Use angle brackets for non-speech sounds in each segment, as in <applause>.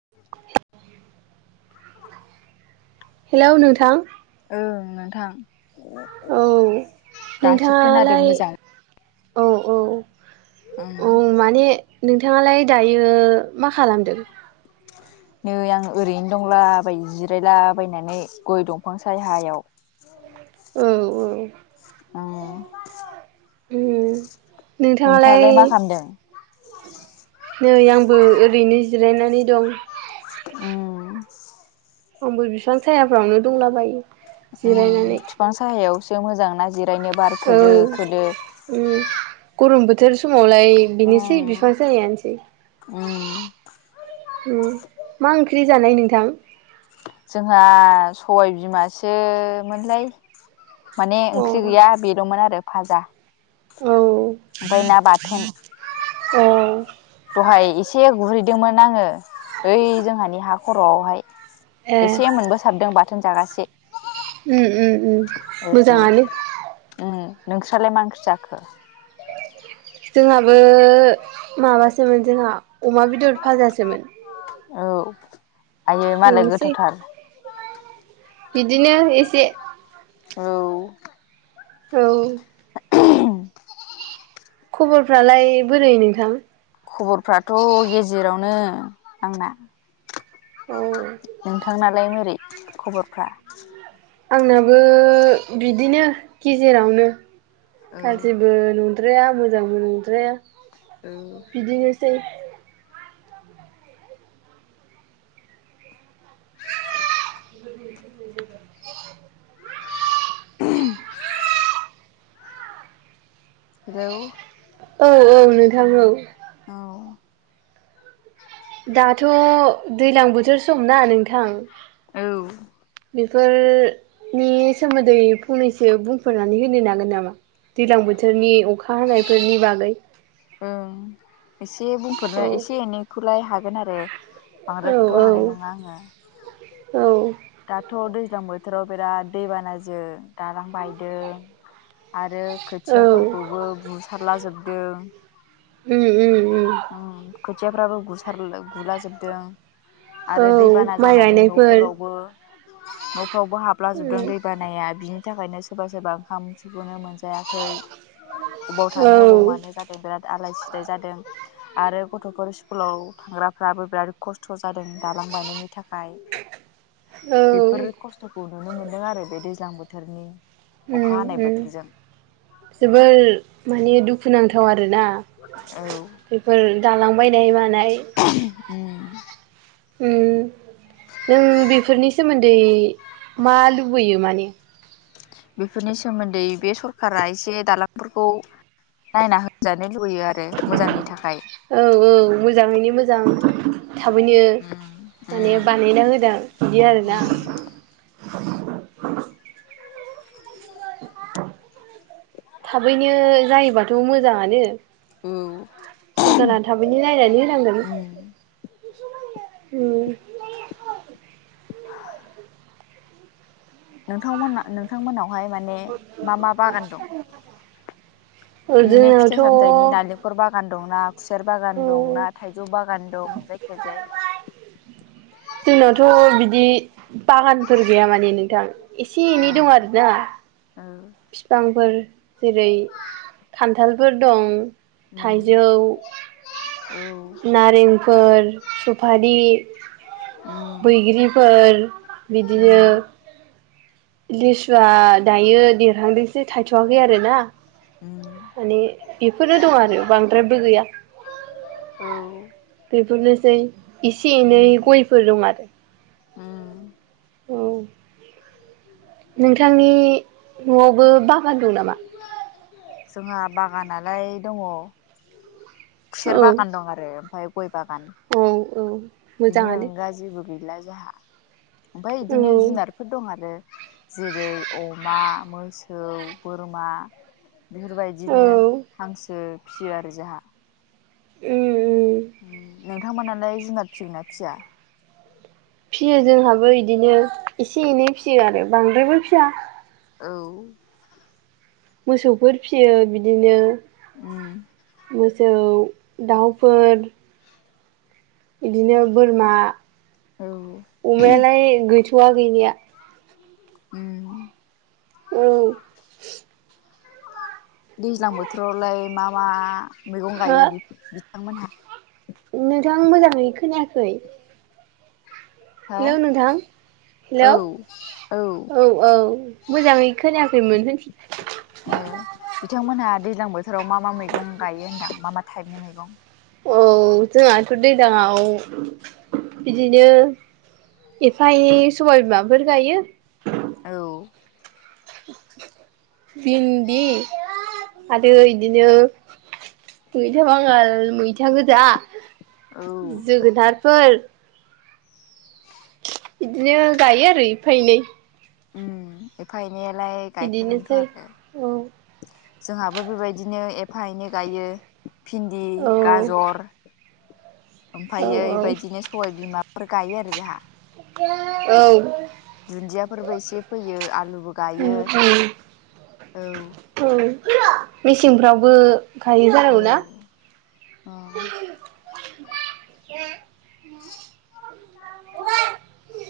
<unintelligible> Hello नोंथां ओं नोंथां औ दासो खोनादों नोंथाङालाय मोजां औ औ ओं औ माने नोंथाङालाय दायो मा खालामदों नै आं ओरैनो दंलाबायो जिरायलाबायनानै गय दंफां सायहायाव <inaudible> औ अ उम नोंथाङालाय मा खालामदों नै आंबो ओरैनो जिरायनानै दं उम आंबो बिफां सायाफ्रावनो दंलाबायो उम जिरायनानै फिफां साहायावसो मोजां ना जिरायनो बार औ खोलो खोलो उम गयम बोथोर स मावलाय बिनोसै उम बिफां साहायानोसै उम उम मा ओंख्रि जानाय नोंथां जोंहा सबाइ बिमासोमोनलाय माने अ ओंख्रि गैया बेलमोन आरो फाजा औ ओमफ्राय ना बाथोन औ दहाय एसे गुरहैदोंमोन आङो ओइ जोंहानि हा खर'आवहाय अ ए एसे मोनबोसाबदों बाथोन जागासे उम उम उम औ मोजाङानो उम नोंस्रालाय मा ओंख्रि जाखो जोंहाबो माबासोमोन जोंहा अमा बेदर फाजासोमोन औ आयै मालाय बेनोसै गोथावथार बिदिनो एसे औ औ खबरफ्रालाय बोरै नोंथां? खबरफ्राथ' गेजेरावनो आंना औ नोंथांनालाय मोरै खबरफ्रा? आंनाबो बिदिनो गेजेरावनो औ गाज्रिबो नं- -द्राया मोजांबो नंद्राया औ बिदिनोसै <inaudible> <inaudible> हेलौ औ औ नोंथां औ औ दाथ' दैज्लां बोथोर सम ना नोंथां औ बेफोरनि सोमोन्दै फंनैसो बुंफोरनानै होनो हागोन नामा? दैज्लां बोथोरनि अखा हानायफोरनि बागै ओं एसे बुंफोरनो औ एसे एनैखौलाय हागोन आरो औ बांद्रायखौथ' औ हानाय नङा आङो औ दाथ' दै दैज्लां बोथोराव बिराद दैबानाजों दालां बायदों आरो औ खोथियाफोरखौबो बुसारलाजोबदों उम‌ उम उम खोथियाफ्राबो गुसार गुलाजोबदों औ आरो दैबाना माइ जानानै गायनायफोर न'फोरावबो न'फ्रावबो हाबलाजोबदों उम दैबानाया बिनि बिनि थाखायनो सोरबा सोरबा ओंखामखौनो मोनजायाखै बबाव औ थानो अबाव मानो जादों बिराद आलाय सिलाय जादों आरो गथ'फोर स्कुलाव थांग्राफ्राबो बिराद खस्थ' ज जादों दालां बायनायनि थाखाय औ बेफोर खस्थ'खौ नुनो मोनदों आरो बे दैज्लां बोथोरनि अखा उम हानाय उम बोथोरजों जोबोर माने दुखुनांथाव आरो ना औ बेफोर दालां बायनाय मानाय उम उम नों बेफोरनि सोमोन्दै मा लुबैयो माने बेफोरनि सोमोन्दै बे सरखारा एसे दालांफोरखौ नायना होजानो लुुबैयो आरो मोजांनि थाखाय औ औ मोजाङैनो मोजां थाबैनो माने बानायना होदों बिदि आरोना थाबैनो जायोबाथ' मोजाङानो औ सरखारा थाबैनो नायनानै होनांगोन उम आरो नोंथांमोन नोंथांमोनावहाय माने मा मा बागान दं? बिदिनो फिथाइ जोंनावथ' सामथायनि उम नालेंखर बागान दं ना खुसेर बागान दं ना थाइजौ बागान दं जायखिजाया जोंनावथ' बिदि बागानफोर गैया माने नोंथां एसे औ एनै दं आरोना औ बिफांफोर जेरै खान्थालफोर दं औ थाइजौ, नारेंफोर, सुफारि बैग्रिफोर बिदिनो लिसुआ दायो देरहांदोंसो थायथ'वाखै आरो ना माने बेफोरनो दं आरो बांद्रायबो गैया बेफोरनोसै एसे एनै गयफोर दं आरो उम औ नोंथांनि नआवबो बागान दं नामा जोंहा बागानालाय दङ खुसेर औ बागान दं आरो ओमफ्राय गय बागान औ औ बिनि मोजाङानो अनगा जेबो गैला जाहा ओमफ्राय औ बिदिनो जुनारफोर दं आरो जेरै अमा मोसौ बोरमा औ बेफोरबायदिनो हांसो फिसियो आरो जाहा उम उम नोंथांमोनालाय जुनाद फिसिगोना फिसिया फियो जोंहाबो इदिनो एसे एनै फिसियो आरो बांद्रायबो फिया औ मोसौफोर फियो बिदिनो उम मोसौ दाउफोर इदिनो बोरमा औ अमायालाय गैथवा गैनाया उम औ दैज्लां बोथोरावलाय मा मा मैगं हो गायो नोंथां मोनहा नोंथां मोजाङै खोनायाखै हो हेलौ नोंथां हेलौ औ औ औ मोजाङै खोनायाखै <unintelligible> ए बिथांमोनहा दैज्लां बोथोराव मा मा मैगं गायो होना मा मा टाइपनि मैगं औ जोंहाथ दैज्लांआव बिदिनो एफा एनै सबाय बिमाफोर गायो औ भिन्दि आरो इदिनो मैथा बांगाल मैथा गोजा औ जोगोनारफोर बिदिनो गायो आरो एफा एनै उ एफा एनै नायालाय गायखागोनथ बिदिनोसै आरो औ जोंहाबो बेबायदिनो एफा एनै गायो भिन्दि औ गाजर ओमफायो औ बेबायदिनो सबाय बिमाफोर गायो आरो जोंहा औ दुन्दियाफोरबो एसे फैयो आलुबो गायो औ मेसेंफ्रावबो गायो जानांगौ औ ना अ <inaudible>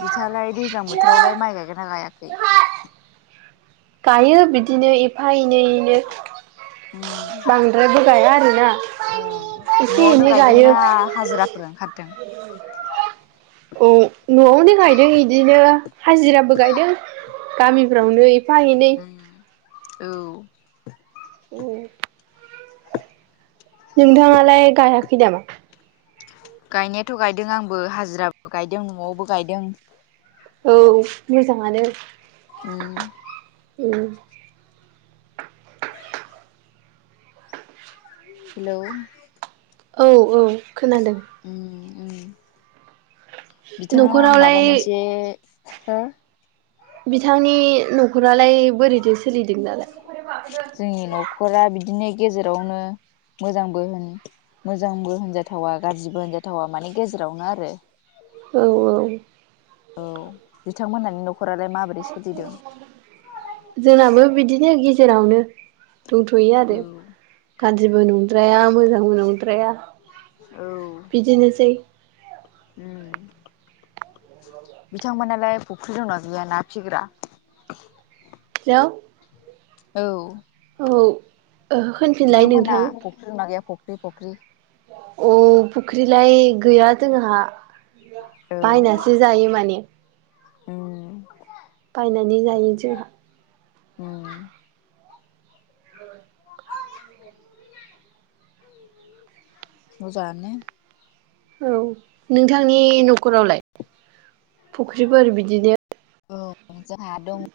बिथाङालाय दैज्लां बोथोरावलाय माइ गायगोना गायाखै गायो बिदिनो एफा एनै एनै औ एसे नआवनो एनै गायो। गायदोंना हाजिरा फोर ओंखारदों औ नआवनो गायदों इदिनो हाजिराबो गायदों गामिफ्रावनो एफा एनै उम औ ए नोंथाङालाय गायाखै नामा गायनायाथ गायदों आंबो हाजिराबो गायदों नआवबो गायदों औ मोजाङानो उम उम हेलौ औ औ खोनादों उम बिथाङा आं माबा न'खरावलाय मोनसे हो बिथांनि न'खरालाय बोरैथो सोलिदों दालाय जोंनि न'खरा बिदिनो गेजेरावनो मोजांबो होन मोजांबो होनजाथावा गाज्रिबो होनजाथावा माने गेजेरावनो आरो औ औ औ बिथांमोनानि न'ख जोंनाबो बिदिनो गेजेरावनो दंथ'यो आरो औ गाज्रिबो नंद्राया मोजांबो नंद्राया औ बिदिनोसै उम बिथांमोनालाय फुख्रि दंना गैया ना फिग्रा <unintelligible> औ औ ओ होनफिनलाय बिथांमोना नोंथां फख्रि दंना गैया फख्रि फख्रि अ फुख्रिलाय गैया जोंहा औ बायनासो जायो माने उम बायनानै जायो जोंहा उम <unintelligible> मोजाङानो औ नोंथांनि न'खरावलाय फुख्रिफोर बिदिनो औ जोंहा दङ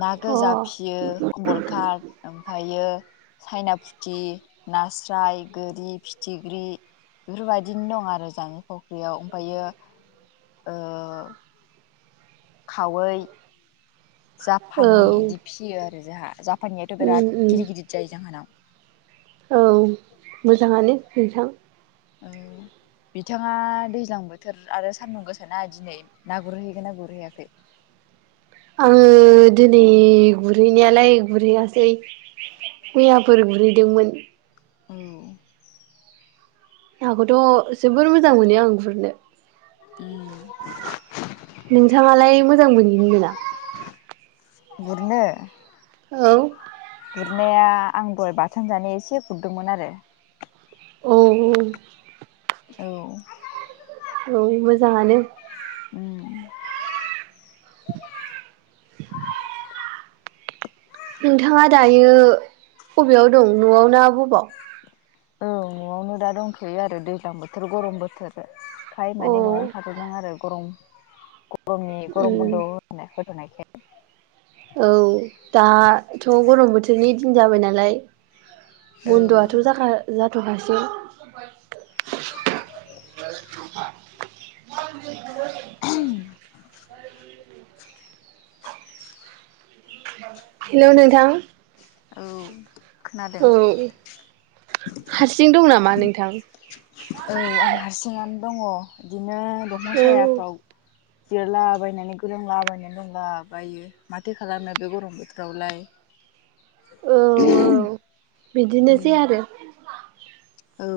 ना अ गोजा फियो कमलकार ओमफ्रायो सायना फुथि नास्राय गोरि फिथिख्रि बेफोरबायदिनो दं आरो जानि फुख्रियाव ओमफ्रायो ओ खावै औ जापानि इदि फियो आरो जोंहा जापानियाथ' उम बिराद उम गिदिर गिदिर जायो जोंहानाव औ मोजाङानो नोंथां औ बिथाङा दैज्लां बोथोर आरो सान्दुं गोसोना दिनै ना गुरहैगोन ना गुरहैयाखै आङो दिनै गुरहैनायालाय गुरहैयासै मैयाफोर गुरहैदोंमोन औ नाखौथ' जोबोर मोजां मोनो आं गुरनो उम नोंथाङालाय मोजां मोनोना मोना गुरनो औ गुरनाया आं दहाय बाथोन जानाय एसे गुरदोंमोन आरो अ औ औ मोजाङानो उम नोंथाङा दायो बबेयाव दं न'आव ना बबाव औ न'आवनो दा दंथ'यो आरो दैज्लां बोथोर गरम बोथोरखाय अ माने न'आवनो थाथ'दों आरो गरम गमनि गरम उम बन्द' होथ' होथ'नायखाय औ दाथ' गरम बोथोरनि दिन जाबाय नालाय औ बन्द'आथ' जाखा जाथ'खासै <unintelligible> <inaudible> हेलौ नोंथां औ खोनादों औ हारसिं दं नामा नोंथां औ आं हारसिङानो दङ बिदिनो दंफां औ सायाफ्राव जिरायला बायनानै गोलोमला बायनानै दंलाबायो माथो खालामनो बे गरम बोथोरावलाय औ औ बिदिनोसै आरो औ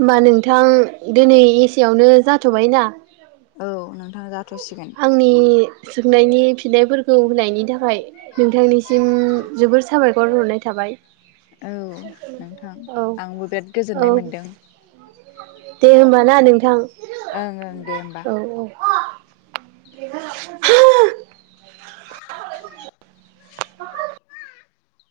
होमबा नोंथां दिनै एसेयावनो जाथ'बाय ना औ नोंथां जा आंनि सोंनायनि फिन्नायफोरखौ होनायनि था खाय नोंथांनिसिम जोबोर साबायखर हरनाय थाबाय औ नोंथां औ आंबो बिराद गोजोननाय औ मोनदों दे होमबा ना नोंथां ओं ओं दे होमबा औ औ <unintelligible> <unintelligible>